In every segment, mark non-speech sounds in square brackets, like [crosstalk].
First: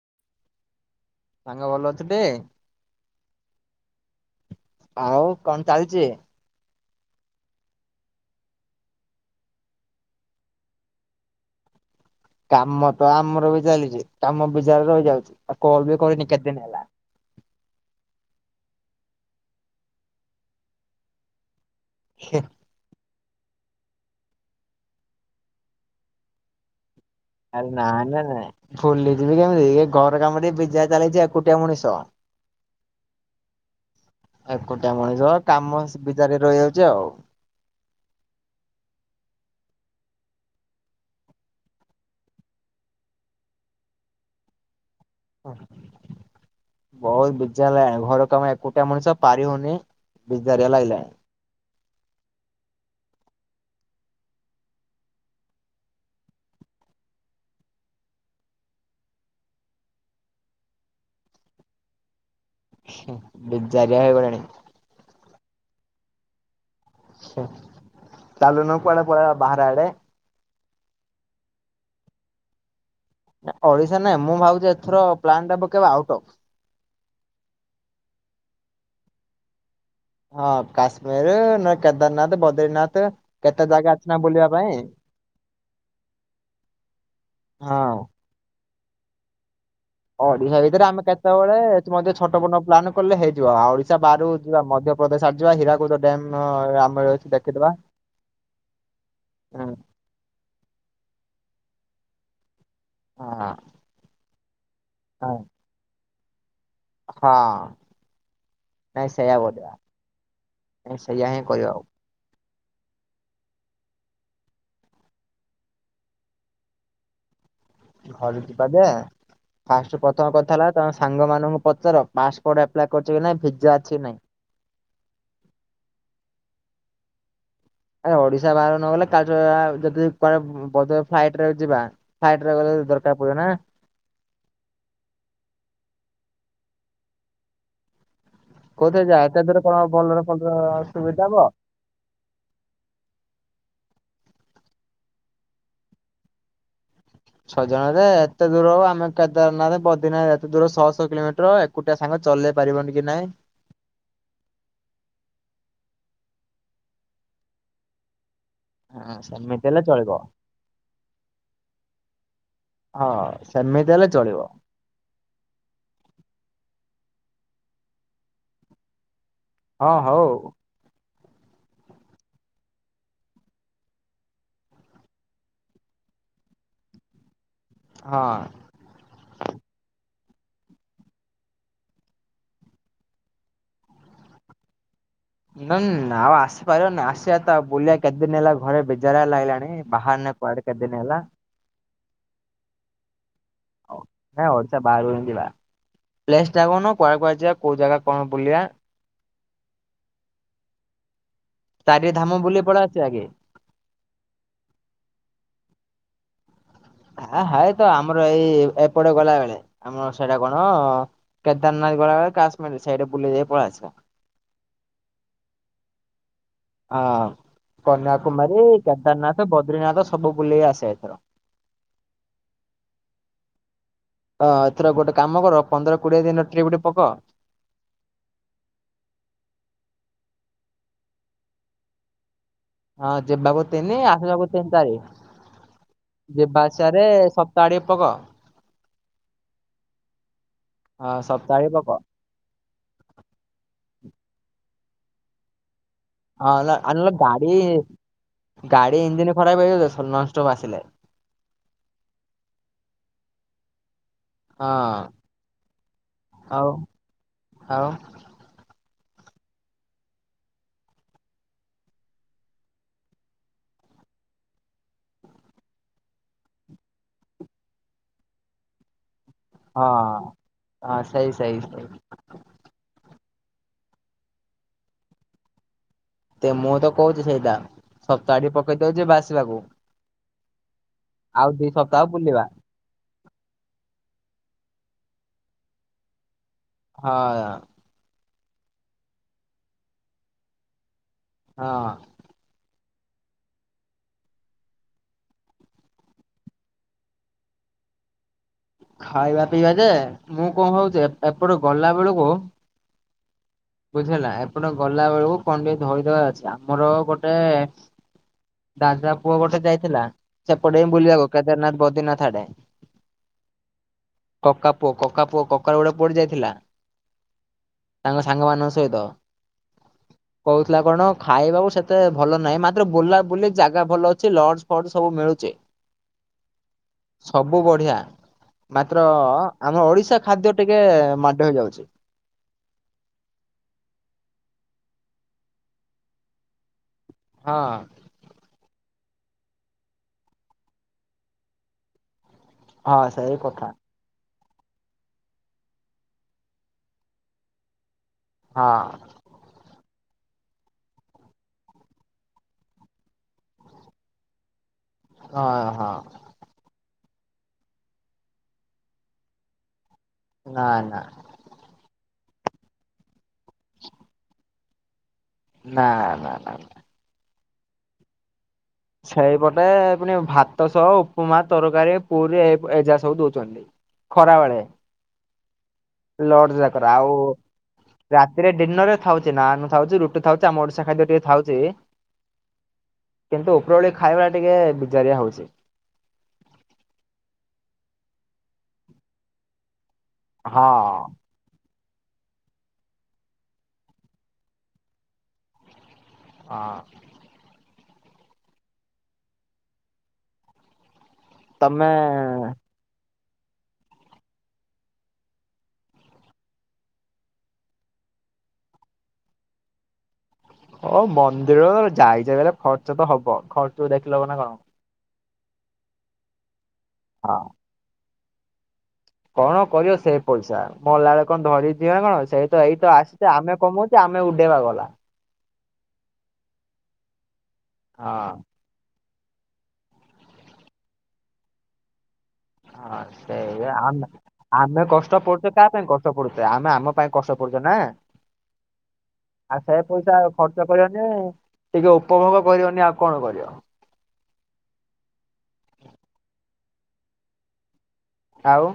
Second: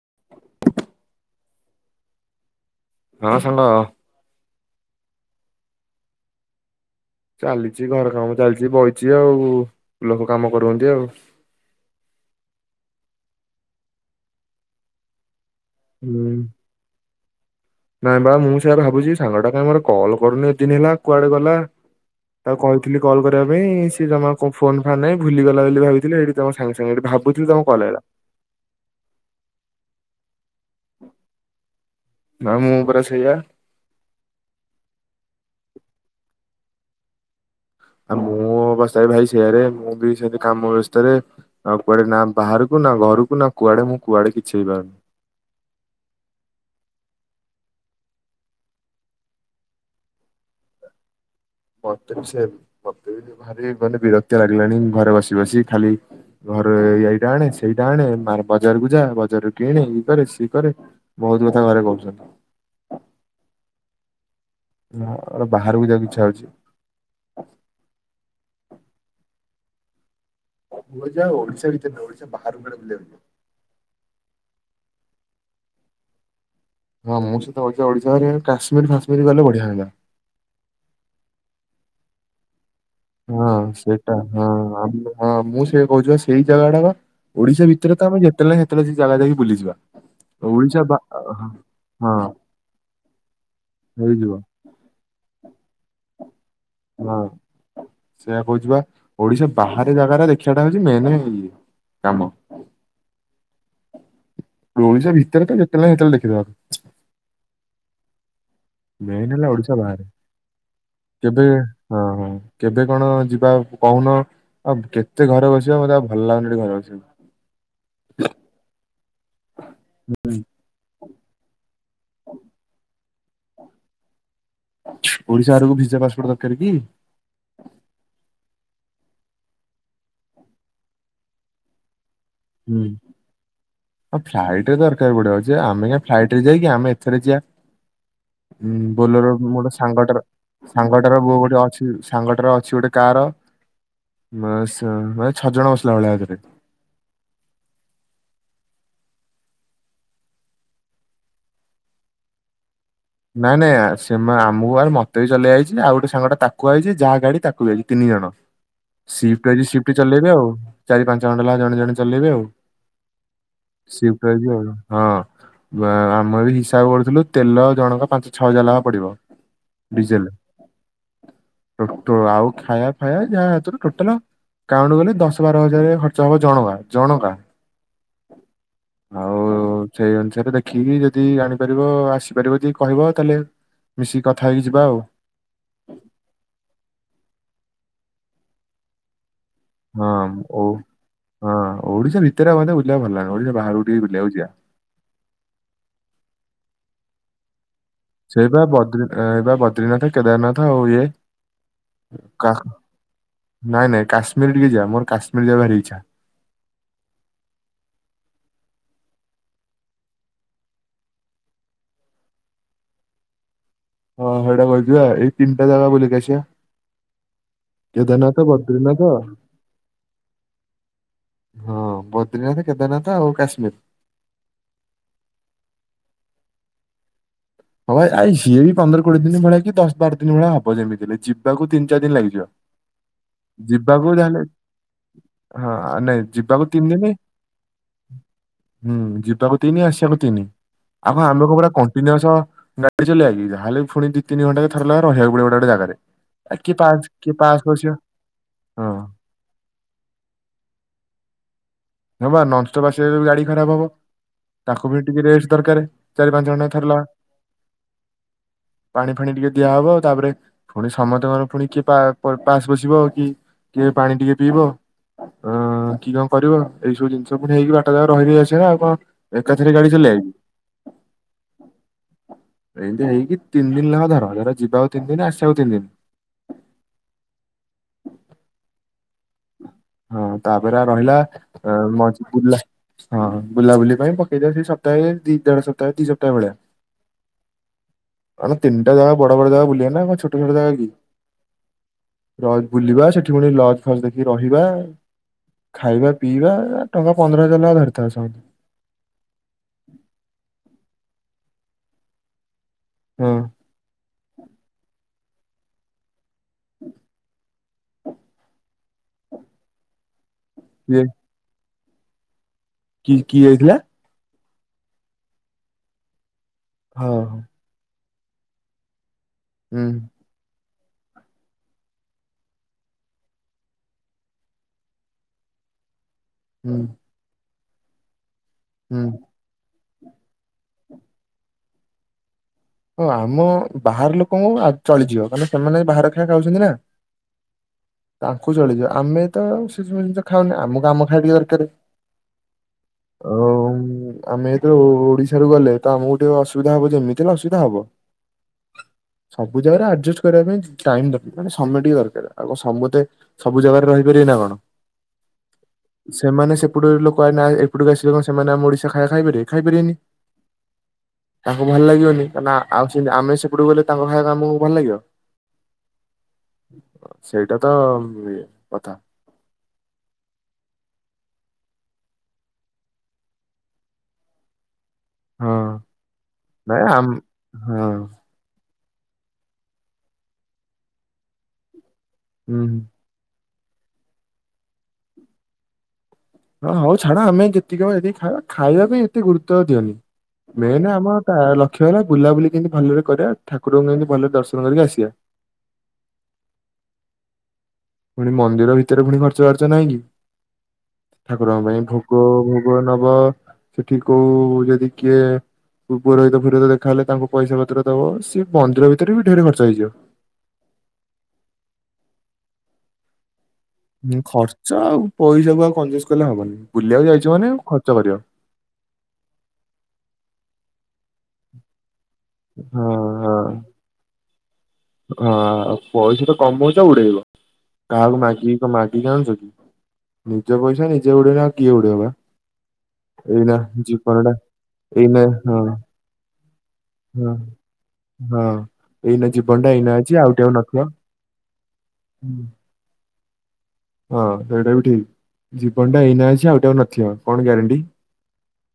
[inaudible] ସାଙ୍ଗ ଭଲ ଅଛୁଟି। ହଁ ସାଙ୍ଗ। ଆଉ କଣ ଚାଲିଛି? ଚାଲିଛି ଘର କାମ ଚାଲିଛି ବଇଚି ଆଉ ଲୋକ କାମ କରୁଚନ୍ତି ଆଉ। କାମ ତ ଆମର ବି ଚାଲିଚି କାମ [unintelligible] ରହି ଯାଉଛି ଆଉ କଲ୍ ବି ହୁଁ। କରିନି କେତେ ଦିନି ହେଲା। ନାଇଁ ବା ମୁଁ ସେଇଆ ଭାବୁଛି ସାଙ୍ଗଟା କାଇଁ ମୋର କଲ୍ କରୁନି ଏତେଦିନ୍ ହେଲା କୁଆଡ଼େ ଗଲା। ହୁଁ। ଆଉ କହିଥିଲି କଲ୍ କରିବା ପାଇଁ ସିଏ ଜମା ଫୋନ୍ ଫାନ୍ ନାହିଁ ଭୁଲିଗଲା ବୋଲି ଭାବିଥିଲେ ଏଇଠି ତମେ ସାଙ୍ଗେ ସାଙ୍ଗେ ଏଠି ଭାବୁ ଆରେ ନା ନା ନାଇଁ ଭୁଲିଯିବି କେମିତି ଘର କାମରେ [unintelligible] ଚାଲିଛି ଏକୁଟିଆ ମଣିଷ। ହଁ ମୁଁ ପରା ସେଇଆ। ଏକୁଟିଆ ମଣିଷ କାମ [unintelligible] ରହିଯାଉଛି ଆଉ। ଆଉ ମୋ ଅବସ୍ତା ରେ ଭାଇ ସେୟାରେ ମୁଁ ବି ସେମିତି କାମ ବ୍ୟସ୍ତରେ ଆଉ କୁଆଡ଼େ ନା ବାହାରକୁ ନା ଘରକୁ ନା କୁଆଡ଼େ ମୁଁ କୁଆଡ଼େ କିଛି ହେଇପାରୁନି। ହଁ। ବହୁତ୍ [unintelligible] ଲାଗିଲାଣି ଘର କାମ ଏକୁଟିଆ ମଣିଷ ପାରି ହଉନି [unintelligible] ଲାଗିଲାଣି। ମତେ ବି ସେ ମତେ ବି ଭାରି ମାନେ ବିରକ୍ତି ଲାଗିଲାଣି ଘରେ ବସି ବସି ଖାଲି ଘର ର ଏଇଟା ଆଣେ ସେଇଟା ଆଣେ [unintelligible] ବଜାର କୁ ଯାଆ ବଜାରରେ କିଣି ଇଏ କରେ ସିଏ କରେ। ବହୁତ୍ କଥା ଘରେ କହୁଛନ୍ତି। [unintelligible] ହେଇଗଲେଣି। ଆ ବାହାରକୁ ଯିବାକୁ ଇଚ୍ଛା ହଉଛି। ଚାଲୁନ କୁଆଡ଼େ ପଲେଇବା ବାହାର ଆଡେ। ଯିବା ଓଡ଼ିଶା ଭିତରେ ନୁହେଁ ଓଡ଼ିଶା ବାହାର କୁ କୁଆଡ଼େ ଯିବା। ଓଡ଼ିଶା ନାଇଁ ମୁଁ ଭାବୁଛି ଏଥର ପ୍ଲାନ୍ ଟା ପକେଇବା ଆଉଟ୍ ଅଫ୍। ହଁ ମୋ ସହିତ ଓଡ଼ିଶା ଓଡ଼ିଶାରେ କାଶ୍ମୀର ଫାଶ୍ମୀର ଗଲେ ବଢ଼ିଆ ହୁଅନ୍ତା। ହଁ କାଶ୍ମୀର ନହେଲେ କେଦାରନାଥ, ବଦ୍ରିନାଥ। ହଁ କେତେ ଜାଗା ଅଛି ସେଇଟା ନା ବୁଲିବା ହଁ ପାଇଁ ହଁ ମୁଁ ସେ କହୁଛି ସେଇ ଜାଗାଟା ଓଡ଼ିଶା ହଁ ଭିତରେ ତ ଆମେ ଯେତେଳେ ନାଇଁ ସେତେଳେ ସେ ଜାଗା ଯାଇକି ବୁଲିଯିବା। ଓଡ଼ିଶା ଓଡିଶା ଭିତରେ ବା ଆମେ କେତେବେଳେ ହଁ ମଧ୍ୟ ଛୋଟ ମୋଟ ପ୍ଲାନ୍ କଲେ ହେଇଯିବ ଆଉ ଓଡ଼ିଶା ବାହାରୁ ହେଇଯିବ ଯିବା ମଧ୍ୟ [unintelligible] ସାରିଯିବା ହୀରାକୁଦ ଡ୍ୟାମ୍ ହଁ ଆମର ଅଛି ଦେଖିଦବା ସେଇଆ କହୁଛି ବା ଓଡ଼ିଶା ହୁଁ, ବାହାରେ ଯା ଦେଖିବାଟା ହଉଛି ମେନ୍ କାମ। ହଁ ଓଡ଼ିଶା ହଁ ଭିତରେ ତ ଯେତେବେଳେ ନାଇଁ ସେତେବେଳେ ଦେଖିଦବ। ହଁ। ନାଇଁ ମେନେ ସେଇଆ ହେଲା କରିବା ଓଡ଼ିଶା ବାହାରେ ନାଇଁ ସେଇଆ ହିଁ କେବେ କରିବା ଆଉ ହଁ ହଁ। କେବେ କଣ ଯିବା କହୁନ ଆଉ କେତେ ଘରେ ବସିବା ମୋତେ ଆଉ ଭଲ ଲାଗୁନି ଏଠି ଘରେ ବସିବାକୁ। ଘରୁ ଯିବା ଯେ ଫାଷ୍ଟ୍ ପ୍ରଥମ କଥା ହେଲା ତ ସାଙ୍ଗ ମାନଙ୍କୁ ପଚାର ପାସପୋର୍ଟ ଆପ୍ଲାଏ କରିଛ କି ନାଇଁ ଭିଜା ଅଛି କି ନାଇଁ? ଓଡ଼ିଶା ବାହାରକୁ ଭିଜା ପାସପୋର୍ଟ ଦରକାର କି? ଆରେ ଓଡ଼ିଶା ବାହାରକୁ ନଗଲେ କା ଯଦି କୁଆଡ଼େ [unintelligible] ଫ୍ଲାଇଟ୍ ରେ ଯିବା। ଫ୍ଲାଇଟ୍ ଗଲେ ଦରକାର ପଡ଼ିବ ନା। ହଁ ଫ୍ଲାଇଟ୍ ରେ ଦରକାର ପଡ଼ିବ ଯେ ଆମେ କାଇଁ ଫ୍ଲାଇଟ୍ ରେ ଯିବାକି ଆମେ ଏଥିରେ ଯିବା। ଉଁ କୋଉଥିରେ ଯା ବୋଲର ଏତେ ଦୂର ମୋର କଣ ସାଙ୍ଗଟା ବୋଲେରୋ ର ଫୋଲେରୋ ସାଙ୍ଗଟା ର ସୁବିଧା ବୋ ହବ। ଗୋଟେ ଅଛି। ସାଙ୍ଗଟା ର ଅଛି ଗୋଟେ କାର ଅ ମାନେ ଛଅ ଜଣ ବସିଲା ଭଳିଆ ଏଥିରେ। ଛଅ ଜଣରେ ଏତେ ଦୂର ଆମେ କେଦାରନାଥ, ବଦ୍ରିନାଥ ଏତେ ଦୂର ଛହଶହ କିଲୋମିଟର [unintelligible] ସାଙ୍ଗ ଚଲେଇ ପାରିବନି କି ନାଇଁ। ନାଇଁ ନାଇଁ ସେ ଆମକୁ ମତେ ବି ଚଲେଇଆଇଛି ନା ଆଉ ଗୋଟେ ସାଙ୍ଗଟା ତାକୁ ଆଇଛି ଯାହା ଗାଡ଼ି ତାକୁ ବି ଆଇଛି ତିନି ଜଣ। ହଁ ସିପ୍ଟି ସେମିତି ବାଇ ହେଲେ ସିପ୍ଟି ଚଳିବ ଚଲେଇବେ ଆଉ ଚାରି ପାଞ୍ଚ ଘଣ୍ଟା ହେଲା ଜଣେ ଜଣେ ଚଲେଇବେ ଆଉ। ହଁ ସେମିତି ହେଲେ ସିଫ୍ଟ ୱାଇଜ ଚଳିବ। ଆଉ ହଁ ଆମେ ବି ହିସାବ କରୁଥିଲୁ ତେଲ ଜଣକା ପାଞ୍ଚ ଛଅ ହଜାର ଲେଖା ପଡିବ। ହଁ ହଉ। ଡିଜେଲ ଟୋ ଟୋ ଆଉ ଖାଇବା ଫାଇବା ଯାହା ହାତରୁ ଟୋଟାଲ କାଉଣ୍ଟୁ କଲେ ଦଶ ବାର ହଜାର ଖର୍ଚ୍ଚ ହବ ଜଣକା ଜଣକା। ହଁ। ଆଉ ସେଇ ଅନୁସାରେ ଦେଖିକି ଯଦି ଆଣିପାରିବ ଆସିପାରିବ। ଯଦି କହିବ ତାହେଲେ ମିଶିକି କଥା ହେଇକି ଯିବା ଆଉ। ନାଇ ଆଉ ଆସିପାରିବନି ଆସିବା ତ ଆଉ ବୁଲିବା କେତେ ଦିନ ହେଲା ଘରେ ବିଜାରିଆ ଲାଗିଲାଣି। ହଁ ବାହାରନେ କୁଆଡେ ଓ କେତେ ଦିନ ହେଲା ହଁ ଓଡିଶା ଭିତରେ ମୋତେ ବୁଲିବାକୁ ଭଲ ଲାଗିବନି ଓଡିଶା ବାହାରକୁ ଟିକେ ବୁଲିବାକୁ ନାଇଁ ଯିବା। ଓଡିଶା ବାହାରକୁ ହିଁ ଯିବା ପ୍ଲେସ ଟା କହୁନ କୁଆଡେ କୁୁଆଡେ ଯିବା କୋଉ ଜାଗା କଣ ସେଇ ବୁଲିବା? ବା ବଦ୍ରି ବଦ୍ରିନାଥ କେଦାରନାଥ ଆଉ ଇଏ। ତାରି ଧାମ କା ବୁଲି ପଳେଇ ଆସିବାକି? ନାଇଁ ନାଇ କାଶ୍ମିରୀ ଟିକେ ଯିବା ମୋର କାଶ୍ମିରୀ ଯିବା ଭାରି ଇଛା। ଆ ହଉ ତ ଆମର ଏଇ ଏପଟେ ଗଲା ବେଳେ। ଆମର ସେଇଟା କଣ କେଦାରନାଥ ଗଲାବେଳେ କାଶ୍ମୀର ସେଇଟା ବୁଲି ଦେଇକି ପଳେଇ ଆସିବା। ହଁ ହେଟା [unintelligible] ଯିବା ଏଇ ତିନିଟା ଜାଗା ବୁଲିକି ଆସିବା। ହଁ କେଦାରନାଥ କନ୍ୟାକୁମାରୀ ବଦ୍ରିନାଥ କେଦାରନାଥ ବଦ୍ରିନାଥ ସବୁ ବୁଲେଇ ଆସେ ଏଥର। ହଁ ବଦ୍ରିନାଥ କେଦାରନାଥ ଆଉ କାଶ୍ମୀର। ହଁ ଏଥର ଗୋଟେ କାମ କର ପନ୍ଦର କୋଡିଏ ଦିନର ଟ୍ରିପ୍ ଟିକେ ପକ। ହଁ ଭାଇ ଆ ସିଏ ବି ପନ୍ଦର କୋଡିଏ ଦିନ ଭଳିଆ କି ଦଶ ବାର ଦିନ ଭଳିଆ ହବ ଯେମିତି ହେଲେ ଯିବାକୁ ତିନି ଚାରି ଦିନି ଲାଗଯିବ। ହଁ ଯିବାକୁ ତିନି ଆସିବାକୁ ତିନି ଚାରି ହଁ ନାଇଁ ଯିବାକୁ ଯିବା ତିନି ଆସିବାରେ ଦିନି ତାଡ଼େ ପକ। ହୁଁ ଯିବାକୁ ତିନି ଆସିବାକୁ ତିନି ହଁ ଆଉ କଣ ଆମକୁ ସପ୍ତାହଟିଏ ପୁରା ପକ। କଣ୍ଟିନିଅସ ଗାଡି ଚଲେଇବାକି ଯାହାଲେ ବି ପୁଣି ଦି ତିନି ଘଣ୍ଟା ଥରେ ଲାଖେ ରହିବାକୁ ପଡିବ ଗୋଟେ ଗୋଟେ ଜାଗାରେ। ହଁ କିଏ ଆ ପାସ୍ ନହେଲେ କିଏ ଗାଡି ପାସ୍ ବସିବ ହଁ ଗାଡି ଇଞ୍ଜିିନ ଖରାପ ହେଇଯିବ ନନଷ୍ଟପ ଆସିଲେ। ହଁବା ନନଷ୍ଟପ୍ ଆସିବା ବି ଗାଡି ଖରାପ ହବ। ହଁ ତାଙ୍କୁ ବି ଟିକେ ରେଷ୍ଟ ଦରକାର ଚାରି ପାଞ୍ଚ ଆଉ ଘଣ୍ଟାକୁ ଥରେ ଲେଖା। ଆଉ ପାଣି ଫାଣି ଟିକେ ଦିଆହବ ତାପରେ ପୁଣି ସମସ୍ତଙ୍କର ପୁଣି କିଏ ପା ପାସ୍ ବସିବ କି କିଏ ପାଣି ଟିକେ ପିଇବ। ହଁ କି କଣ କରିବ ଏଇସବୁ ଜିନିଷକୁ ନେଇକି ବାଟ ଯାକ ରହିି ରହି ଆସିବା ନା ଆଉ କଣ। ଏକାଥରେ ଗାଡି ହଁ ଚଲେଇବାକି। ହଁ ସେଇ ସେଇ ସେଇ। ଏମିତି ହେଇକି ତିନି ଦିନି ଲେଖା ଧର ଧର ଯିବାକୁ ତିନି ଦିନି ଆସିବାକୁ ତିନି ଦିନି। ତ ମୁଁ ତ କହୁଛି ସେଇଟା ସପ୍ତାହ ଟେ ପକେଇ ଦିଅ ଜିବା ଆସିବାକୁ। ହଁ ତାପରେ ଆ ରହିଲା ସପ୍ତାହ ବୁଲିବା ମପୁରଲା। ହଁ ବୁଲାବୁଲି ପାଇଁ ପେଇଦ ସେ ସପ୍ତାହ ଦ ଦେଢ ସପ୍ତାହ ଦି ସପ୍ହେ ଭଳିଆ। ହଁ। ନେ ତିନଟା ବଡ ଯା ବୁଲିବ ନା କଣଛୋଟ ଛଟ ଜାଗା କି? ହଁ। ରଜ ବୁଲିବା ସେଠି ପୁଣି ଲଜ ଫ ଦେଖ କି ରହିବା ଖାଇବା ପିଇବା ଟଙ୍କା ପନ୍ଦର ହଜାର ଟଙ୍କା ଧରିଥାଏ ସମସ୍ତେ। ଖାଇବା ପିଇବା ଯେ ମୁଁ କଣ ହଉଛି ଏପଟୁ ଗଲା ବେଳକୁ ହଁ। ବୁଝି ହେଲା ଏପଟ ଗଲା ବେଳକୁ କଣ ଟିକେ ଧରିଦବା ଅଛି ଆମର ଗୋଟେ ଦାଦା ପୁଅ ଗୋଟେ ଯାଇଥିଲା ସେପଟେ ବି କିଏ ବୁଲିିବାକୁ କେଦାରନାଥ ବୌଦ୍ରିନାଥ ଆଡେ କି କିଏ ଯାଇଥିଲା? କକା ପୁଅ କକା ପୁଅ କକା ଗୋଟେ ପଡିଯାଇଥିଲା। ହଁ ହଁ ସାଙ୍ଗମାନଙ୍କ ସହିତ। ହୁଁ। କହୁଥିଲା କଣ ଖାଇବାକୁ ସେତେ ଭଲ ନାହିଁ ମାତ୍ର ବୁଲା ବୁଲି ଜାଗା ଭଲ ଅଛି ଲ ଜ ଫଜ ସବୁ ମିଳୁଚି। ହୁଁ। ସବୁ ବଢିଆ ମାତ୍ର ହୁଁ। ଆମ ଓଡିଶା ଖାଦ୍ୟ ଟିକେ ମାଡ ହେଇଯାଉଛି। ହଁ ଆମ ବାହାର ଲୋକଙ୍କୁ ଆ ଚଳିଯିବ କାରଣ ସେମାନେ ବାହାର ଖାଇବା ଖାଉଚନ୍ତି ନା। ହଁ। ତାଙ୍କୁ ଚଳିଯିବ ଆମେ ତ ସେସବୁ ଜିନିଷ ଖାଉନେ ଆମକୁ ଆମ ଖାଇଆ ଟିକେ ଦରକାର। ହଁ ସେଇ ଆଉ କଥା ଆମେ ଏଥିରୁ ଓଡିଶାରୁ ଗଲେ ତ ଆମକୁ ଟିକେ ଅସୁବିଧା ହବ ଯେମିତି ହେଲେ ଅ ସୁବିଧା ହବ। ହଁ। ସବୁ ଜାଗାରେ ଆଡଜଷ୍ଟ କରିବା ପାଇଁ ଟାଇମ ଦର ମାନେ ସମୟ ଟିକେ ଦରକାର ଆ ସମସ୍ତେ ସବୁ ଜାଗାରେ ରହିପାରିବେ ନା କଣ? ହଁ ହଁ। ସେମାନେ ସେପଟ ଲୋକ ଏନା ଏପଟକୁ ଆସିଲେ କଣ ସେମାନେ ଆମ ଓଡିଶା ଖାଇବା ଖାଇପାରିବେ ଖାଇପାରେନି। ନାଁ ନା। ତାଙ୍କୁ ଭଲ ଲାଗିବନି କାରଁନା ଆଉ ସେତି ଆମେ ସେପଟକୁ ଗଲେ ତାଙ୍କ ଖାଇ କମକୁ ଭଲ ଲାଗିବ। ନା ନା ନା ନା। ସେଇଟା ତ କଥା। ସେଇପଟେ ପୁଣି ଭାତ ସହ ଉପମା ତରକାରୀ ପୁରୀ ଏ ପ ଏଯାଏ ସବୁ ଦଉଚନ୍ତି। ଖରା ବେଳେ ହଁ ଲଡ ନାଇଁ ଯାକରା ଆମ ଆଉ ହଁ ରା ତିରେ ଡିନର ଥାଉଚି ନାନ ଥାଉଚି ରୁଟି ଥାଉଚି ଆମ ଓଡିଶା ଖାଦ୍ୟ ଟିକେ ଥାଉଚି। ହୁଁ। କିନ୍ତୁ ଉପରଓଳି ଖାଇବା ଟିକେ ବିଜାରିଆ ହଉଚି। ହଁ ହଉ ଛାଡା ଆମେ ଯେତିକିହବ ହେତିକି ଖାଇବା ଖାଇବା ପାଇଁ ଏତେ ଗୁରୁତ୍ବ ଦିଅନି। ହଁ ମେନ ଆମ ତା ଲକ୍ଷ୍ୟ ହେଲା ବୁଲାବୁଲି କେମିତି ଭଲରେ କରିବା ଠାକୁରଙ୍କୁ କେମିତି ଭଲରେ ଦର୍ଶନ କରିକି ଆସିବା। ହଁ। ପୁଣି ମନ୍ଦିର ଭିତରେ ପୁଣି ଖର୍ଚ୍ଚ ବାର୍ଚ୍ଚ ନହିଁ କି? ଠାକୁରଙ୍କ ପାଇଁ ତମେ ଭୋଗ ଭୋ ଗ ନବ ସେଠି କୋଉ ଯଦି କିଏ କୋଉ ପୁରୋହିତ ଫୁରୋହିଦ ଦେଖା ହେଲେ ତାଙ୍କୁ ପଇସା ପତ୍ର ଦବ ସିଏ ମନ୍ଦିର ଭିତରେ ବି ଢେର ଖର୍ଚ୍ଚ ହେଇଯିବ। ଓ ମନ୍ଦିର ଯାଇଚ ବେଇଲେ ଖର୍ଚ୍ଚ ତ ହବ ଖ ହୁଁ ଖର୍ଚ୍ଚ ଆଉ ପଇସା କ ଆଉ କନଜୁସ କଲେ ହବନି ବୁଲିବାକୁ ଯାଇଚ ହଁ। ମାନେ ଖର୍ଚ୍ଚ କରିବ। କଣ କରିବ ସେଇ ପଇସା? ମଲା ବେଳେ କଣ ଧରିକି ଜିଅ ନା କଣ ସେଇ ତ ଏଇତ ହଁ ଆସିଚେ ହଁ ଆମେ କମଉଚେ ଆମେ ଉଡେଇବା ଗଲା। ହଁ ପଇସା ତ କମଉଚ ଉଡେଇବ କାହାକୁ ହଁ ମାଗି ତ ମାଗିକି ଆଣୁଚ କି ନିଜ ପଇସା ନିଜେ ଉଡେଇନି ଆଉ କିଏ ଉଡେଇବ ବା। ହଁ ଏଇନା ସେଇ ଆମେ ଜୀବନ ଟା ଆମେ କଷ୍ଟ ଏଇନା ପଡୁଚେ ହଁ। [unintelligible] ଆମେ ଆମ ପାଇଁ ହଁ କଷ୍ଟ କରୁଚେ ନା ହଁ ଏଇନା ଆଉ ଜୀବନଟା ସେ ଏଇନା ଅଛି ପଇସା ଆଉ ଟିକେ ଆଉ ଖର୍ଚ୍ଚ ନଥିବ। କରିବନି ଟିକେ ଉପଭୋଗ କରିବନି ଆଉ କଣ କରିବ? ହଁ ସେଇଟା ବି ଠିକ ଜୀବନଟା ଏଇନା ଅଛି ଆଉଟିକେକୁ ନଥିବ କଣ ଗ୍ୟାରେଣ୍ଟି। ଆଉ।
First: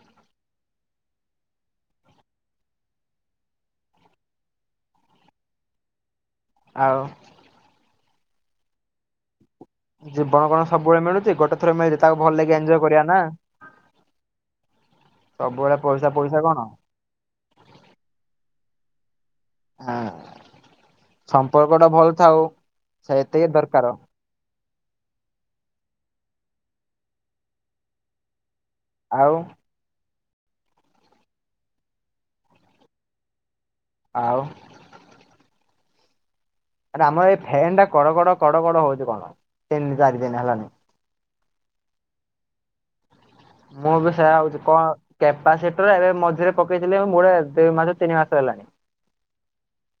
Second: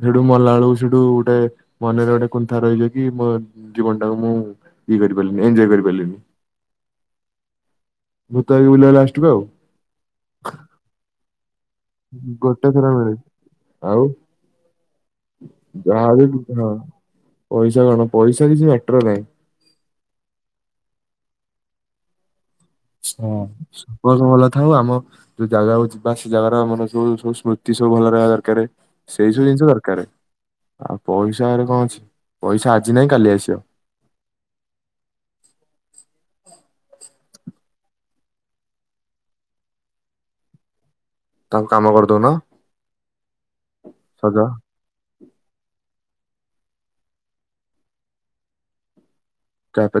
ସେଠୁ ମଲାଳୁ ସେଠୁ ଗୋଟେ ମନରେ ଗୋଟେ କୁନ୍ଥା ରହିଯିବ କି ମୋ ଜୀବନଟାକୁ ମୁଁ ଇଏ କରିପାରିଲିନି ଏନଜୟ କରିପାରିଲିନି। ଆଉ। ଭୂତ ହେଇକି ବୁଲିବ ଲାଷ୍ଟକୁ ଆଉ। ଜୀବନ କଣ ସବୁବେଳେ ମିଳୁଚି ଗୋଟେ ଥର ମିଳିଚି ତାକୁ ଭଲକି ଗୋଟେ ଏନଜୟ ଥର କରିବା ମିଳେ ନା। ସବୁବେଳେ ଯା ପଇସା ପଇସା ହେଲେବି କଣ ହଁ ପଇସା କଣ ପଇସା କିଛି ମ୍ୟାଟର ନାହିଁ। ହଁ ସମ୍ପର୍କ ଟା ଭଲ ଥାଉ। ହଁ ସେତିକି ଦରକାର ସମ୍ପର୍କ ଭଲ କଥା ହଉ ଆମ ଯୋଉ ଜାଗା ହଉଛିି ବା ସେ ଜାଗାର ମାନ ସୁ ସବୁ ସ୍ମୃତି ସବୁ ଭଲ ରହିବା ଦରକାର। ଆଉ ସେଇ ସବୁ ଜିନିଷ ଦରକାର ଆଉ ପଇସାରେ କଣ ଅଛି ପଇସା ଆଜି ନାହିଁ କାଲି ଆସିବ। ଆଉ। ଆରେ ଆମର ଏଇ ଫେନଟା କଡ କଡ କଡ କଡ ହଉଚି କଣ ତିନି ଚାରି ଦିନ ହେଲାନେ। ତାଙ୍କୁ କାମ କରିଦଉନ। ମୁଁ ବି ସେୟା ସଜ ଭାବୁଚି କଣ କେପାସିଟର ଏବେ ମଝିରେ ପକେଇଥିଲି ମୁଳେ ଦୁଇ ମାସ ତିନି ମାସ ହେଲାଣି।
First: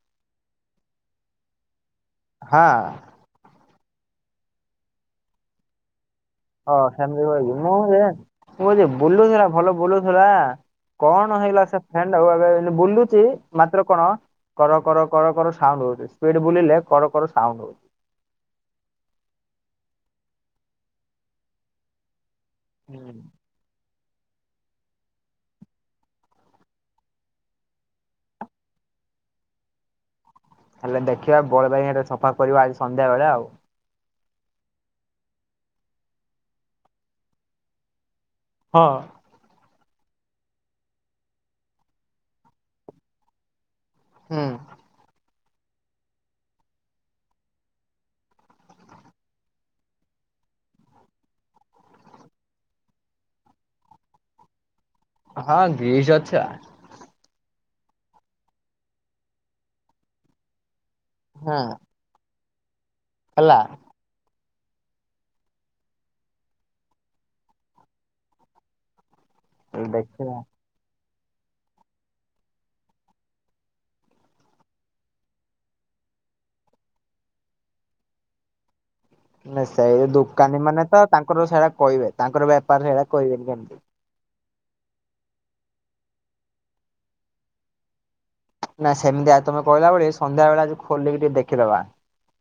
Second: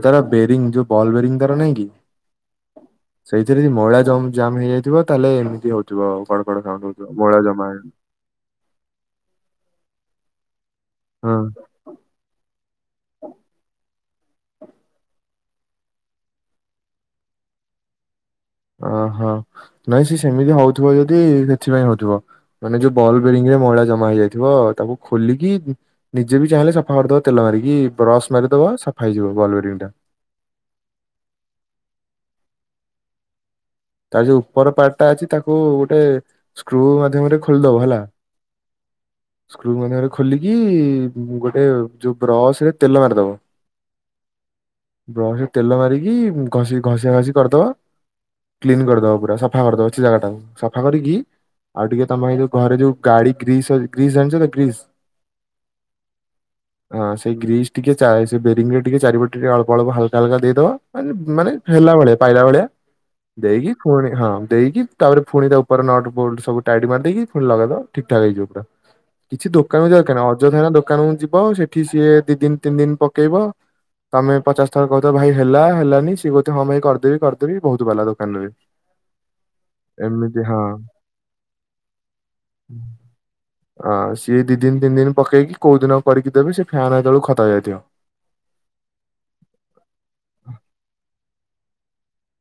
ତାର ବେରିଂ ଯୋଉ ବଲ୍ ବେରିଙ୍ଗ ତାର ନାହିଁ କି? ହ ଅ। ସେଇଥିରେ ଯଦି ମଇଳା ଜମ ଜାମ୍ ହେଇଯାଇଥିବ ତାହେଲେ ଏମିତି ହଉଥିବ କଡ କଡ ହଁ ସାଉଣ୍ଡ ହଉଥିବ ସେମିତି ମଇଳା କହିଲି ଜମା ମୁଁ ହେଇ ଯେ ମୁଁ କଉଛି ବୁଲୁଥିଲା ଭଲ ବୁଲୁଥିଲା କଣ ହଁ ହେଇଗଲା ସେ ହେଲୋ ଏବେ ବୁଲୁଛି ମାତ୍ର କଣ କର କର କର କର ସାଉଣ୍ଡ ହଉଛି ସ୍ପିଡ ବୁଲିଲେ କର କର ସାଉଣ୍ଡ ହଉଛି। ଓହୋ ନାଇଁ ସିଏ ସେମିତି ହଉଥିବ ଯଦି ସେଥିପାଇଁ ହଉଥିବ ମାନେ ଯୋଉ ହୁଁ ବଲ ବେରିଙ୍ଗରା ମଇଳା ଜମା ହେଇଯାଇଥିବ ତାକୁ ଖୋଲିକି ନିଜେ ବି ଚାହିଁଲେ ସଫା କରିଦବ ତେଲ ମାରିକି ବ୍ରସ ମାରିଦବ ସଫା ହେଇଯିବ ବଲ୍ ବେରିଙ୍ଗଟା। ହେଲେ ଦେଖିବା ବଲ ବେରିଙ୍ଗରା ସଫା କରିବା ଆଜି ସନ୍ଧ୍ୟା ବେଳେ ଆଉ। ତାର ଯୋଉ ଉପର ପାର୍ଟଟା ଅଛି ତାକୁ ଗୋଟେ ସ୍କ୍ରୁ ମାଧ୍ୟମରେ ଖୋଲିଦବ ହେଲା। ହଁ। ସ୍କୃ ମଧ୍ୟରେ ଖୋଲିକି ଗୋଟେ ଯୋଉ ବ୍ରସ ରେ ତେଲ ମାରିଦବ। ହୁଁ। ବ୍ରସରେ ତେଲ ମାରିକି ଘଷି ଘସିମାଜି କରିଦବ। କ୍ଲିନ କରିଦବ ପୁରା ସଫା କରିଦବ ଅଛି ଜାଗା ଟାକୁ ସଫା କରିକି ଆଉ ଟିକେ ତମ ଏଇ ଯୋଉ ଘରେ ଯୋଉ ଗାଡି ଗ୍ରୀସ ଗ୍ରୀସ୍ ଜାଣିଛ ନା ଗ୍ରୀସ୍ ହଁ ଗ୍ରୀଷ ଅଛି ବା। ହଁ ସେଇ ଗ୍ରୀସ୍ ଟିକେ ଚା ସେ ବେରିଙ୍ଗରେ ଟିକେ ଚାରିପଟେ ଟିକେ ଟିକେ ଅ୍ପ ଅଳ୍ପ ହାଲକା ହାଲକା ଦେଇଦବ। ମାନେ ମାନେ ହଁ ହେଲା ଭଳିଆ ପାଇଲା ଭଳିଆ ହେଲା ଦେଇକି ପୁଣି ହଁ ଦେଇକି ତାପରେ ଫୁଣି ତା ଉପରେ ନଟ ବୋଲ୍ଡ଼ ସବୁ ଟାଇଟ ମାରି ଦେଇକି ଫୁଣି ଲଗେଇଦବ ଠିକ ଠାକ ହେଇଯିବ ପୁରା। କିଛି ଦୋକାନକୁ ଜିବା ଦରକାର ନାହିଁ ଦେଖିବା। ଅଯଥାରେ ଦୋକାନକୁ ଯିବ ସେ ସେଠି ସିଏ ଦିଦିନ ତିନି ଦିନ ପକେଇବ। ତମେ ପଚାଶ ଥର କହୁଥବ ଭାଇ ହେଲା ହେଲାନି ସିଏ କହୁଥିବ ହଁ ଭାଇ କରିଦେବି କରିଦେବି ବହୁତ ପାଲା ଦଉ କ [inaudible] ନା ସେଇ ଦୋକାନୀ ମାନେ ତ ତାଙ୍କର ସେଇଟା କହିବେ ତାଙ୍କର ବେପାର ସେଇଟା କହିବେନି କେମିତି। ଅ ସିଏ ଦିଦିନି ତିନି ଦିନି ପକେଇକି କଉ ଦିନ କରିକି ଦେବେ ସେ ଫ୍ୟାନ୍ ହେତେବେଳକୁ ଖତ ହେଇ ଯାଇଥିବ। ନା ସେମିତି ଆଉ ତମେ କହିଲା ବଳି ସନ୍ଧ୍ୟା ବେଳେ ଆଜି ଖୋଲିକି ଟିକେ ଦେଖିଦବା।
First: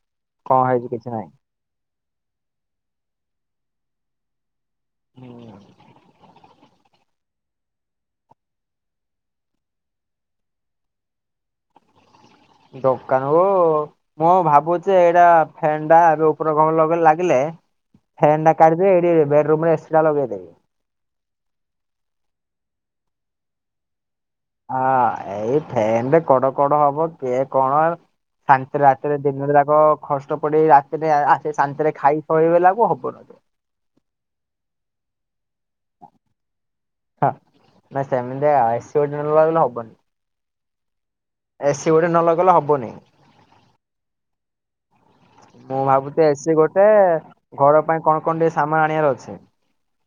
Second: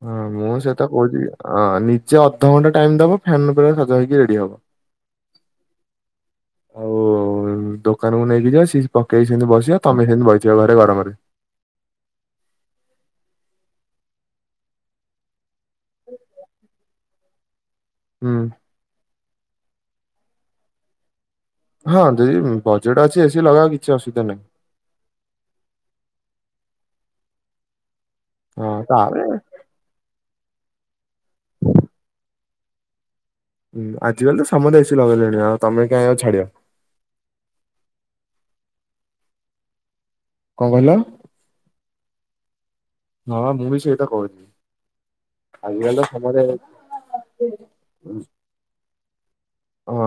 ହଁ ମୁଁ କଣ ହେଇଛି ସେଟା କିଛି କହୁଛି ନାହିଁ। ଅଁ ନିଜେ ଅଧଘଣ୍ଟା ଟାଇମ ଦବ ଫ୍ୟାନ୍ ପୁରା ସଜ ହେଇକି ରେଡି ହବ। ହୁଁ। ଆଉ ଦୋକାନକୁ ନେଇକି ଯଆ ସେ ପକେଇକି ସେମତି ବସିବ ତମେ ସେମିତି ବଇଥିବ ଘରେ ଗରମରେ। ଦୋକାନକୁ ମୁଁ ଭାବୁଛି ଏଇଟା ଫେନଟା ଏବେ ଉପର କମରେ ଲଗଇଲେ ଲାଗ ଲେ ହୁଁ ଫେନଟା କାଢିଦେ ଏଠି ବେଡରୁମରେ ଏସିଟା ଲଗେଇଦେ। ହଁ ଜଦି ବଜେଟ୍ ଅଛି ଏସିି ଲଗା କିଛି ଅସୁବିଧା ନାହିଁ। ହଁ ଏଇ ଫେନ୍ ରେ କଡ କଡ ହବ କିଏ କଣ ଶାନ୍ତି ହଁ ରାତିରେ ତାପରେ ଦିନରେ ଖଷ୍ଟ ପଡି ରାତିରେ ଆସି ସାନ୍ତିରେ ଖାଇ ଶୋଇଗଲାବେଳକୁ ହବନି ହୁଁ ଆଜିିକାଲି ତ ସମତେ ଏସି ଲଗେଇଲେଣି ଆଉ ତମେ କାଇଁ ଆଉ ଛାଡିବ। ହଁ ନାଇଁ ସେମିତିଆ ଏସି ଗୋଟେ ନଲଗେଇଲେ ହବନି। କଣ କହିଲ? ଏସିି ଗୋଟେ ନ ଲଗେଇଲେ ହବନି। ଘର ମୁଁ ବି ସେଇଟା କହୁଚି। ମୁଁ ଭାବୁଛି ଏସିି ଗୋଟେ ଘର ପାଇଁ କଣ କଣ ଟିକେ ସାମାନ ଆଣିବାର ଅଛି। ହଁ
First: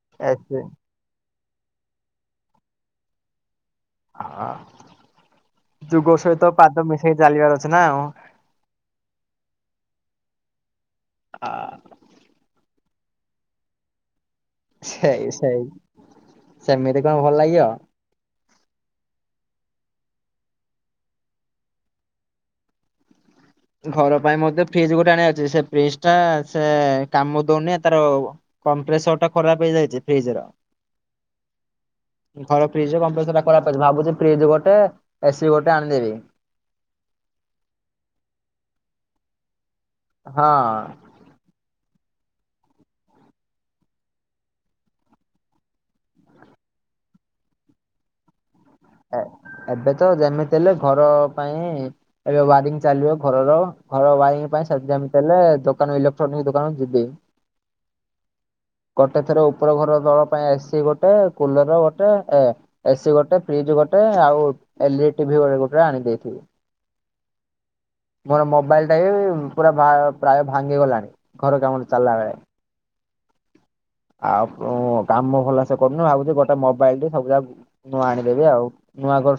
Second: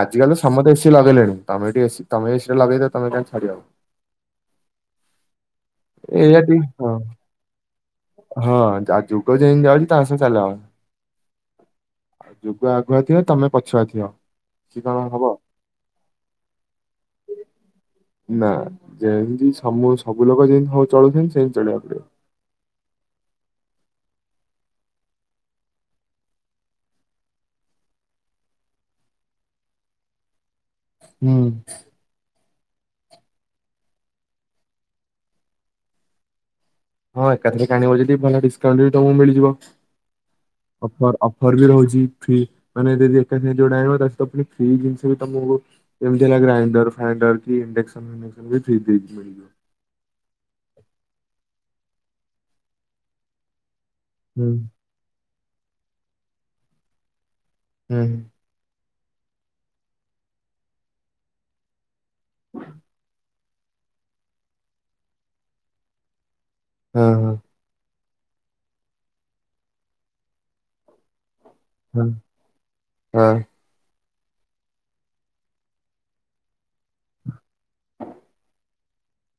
ଆଜିକାଲି ତ ଏସି ସମସ୍ତେ ଏ ସି ଲଗେଇଲେଣି ତମେ ଟିକେ ଏ ସି ତମେ ଏ ସି ଟେ ଲଗେଇ ଦିଅ ତମେ କାଇଁ ଛାଡିବ। ହ ଯୁଗ ଏଇଆ ସହିତ ଟିକେ ପାଦ ହଁ ମିଶେଇକି ଚାଲିବାର ଅଛି ନା ଆଉ। ହଁ ଯୁଗ ଯେମତି ଯାଉଚି ତା ସହ ଚାଲ। ଆ ଯୁଗ ଆଗୁଆ ଥିବ ତମେ ପଛୁଆ ଥିବ। କି କଣ ହବ ସେଇ ସେଇ ସେମିତି କଁ ଭଲ ଲାଗିବ। ନା ଯେମିତି ସମୁ ସବୁ ଲୋକ ଯେମତି ହଉ ଚଳୁଛନ୍ତି ସେମିତି ଚଳିବାକୁ ପଡିବ। ଘର ପାଇଁ ମଧ୍ୟ ଫ୍ରିଜ ଗୋଟେ ଆଣିଆର ଅଛି, ସେ ଫ୍ରିଜଟା ସେ କାମ ଦଉନି ଆ ତାର କମ୍ପ୍ରେସରଟା ଖରାପ ହେଇଯାଇଚି ଫ୍ରିଜର। ହୁଁ। ଘର ଫ୍ରିଜର କମ୍ପ୍ରେସରଟା ଖରାପ ହେଇଚି, ଭାବୁଚି ଫ୍ରିଜ୍ ଗୋଟେ, ଏ ସି ଗୋଟେ ଆଣି ଦେଇଦେବି। ହଁ ଏକାଥରକେ ଆଣିବ ଯଦି ଭଲ ଡିସକାଉଣ୍ଟ ବି ତମକୁ ମିଳିଯିବ, ହଁ ଅଫର୍ ଅ ଫର୍ ବି ରହୁଚି ଫ୍ରି, ମାନେ ଯଦି ଏକା ସାଙ୍ଗରେ ଯୋଉଁଟା ଆଣିବ ତା ସହିତ ପୁଣି ଫ୍ରି ଜିନିଷ ବି ତମକୁ ଯେମତି ହେଲା ଗ୍ରାଇଣ୍ଡର ଫ୍ରାଇଣ୍ଡର କି ଇଣ୍ଡେକ୍ସନ ଫିଣ୍ଡେକ୍ସନ ବି ଫ୍ରି [unintelligible] ଏ- ମିଳିଯିବ। ଏବେ ତ ଯେମିତି ହେଲେ ଘର ପାଇଁ ଏବେ ୱାରିଂ ଚାଲିବ ଘରର। ଘର ହୁଁ ୱାରିଂ ପାଇଁ ସରଞ୍ଜାମ ହେଲେ ଦୋକାନ ଇଲେକ୍ଟ୍ରୋନିକ ଦୋକାନ ଯିବି। ହୁଁ। ଗୋଟେ ଥର ଉପର ଘର ତଳ ପାଇଁ ଏ ସିି ଗୋଟେ, କୁଲର ଗୋଟେ ଏ। ଏ ସିି ଗୋଟେ ଫ୍ରିଜ ଗୋଟେ ଆଉ L E D T V ଗୋ ଗୋଟେ ଆଣି ଦେଇଥିବି। ହଁ ହଁ। ମୋର ମୋବାଇଲଟା ବି ପୁରା ପ୍ରାୟ ପ୍ରାୟ ଭାଙ୍ଗି ଗଲାଣି। ଘର କାମ ହଁ ଚାଲିଲା ବେଳେ। ହଁ। ଆଉ ତ କାମ ଭଲ ସେ କରୁନୁ, ଭାବୁଚି ଗୋଟେ ମୋବାଇଲଟେ ସବୁଯାକ ନୂଆ ଆଣିଦେବି ଆଉ, ନୂଆ [unintelligible]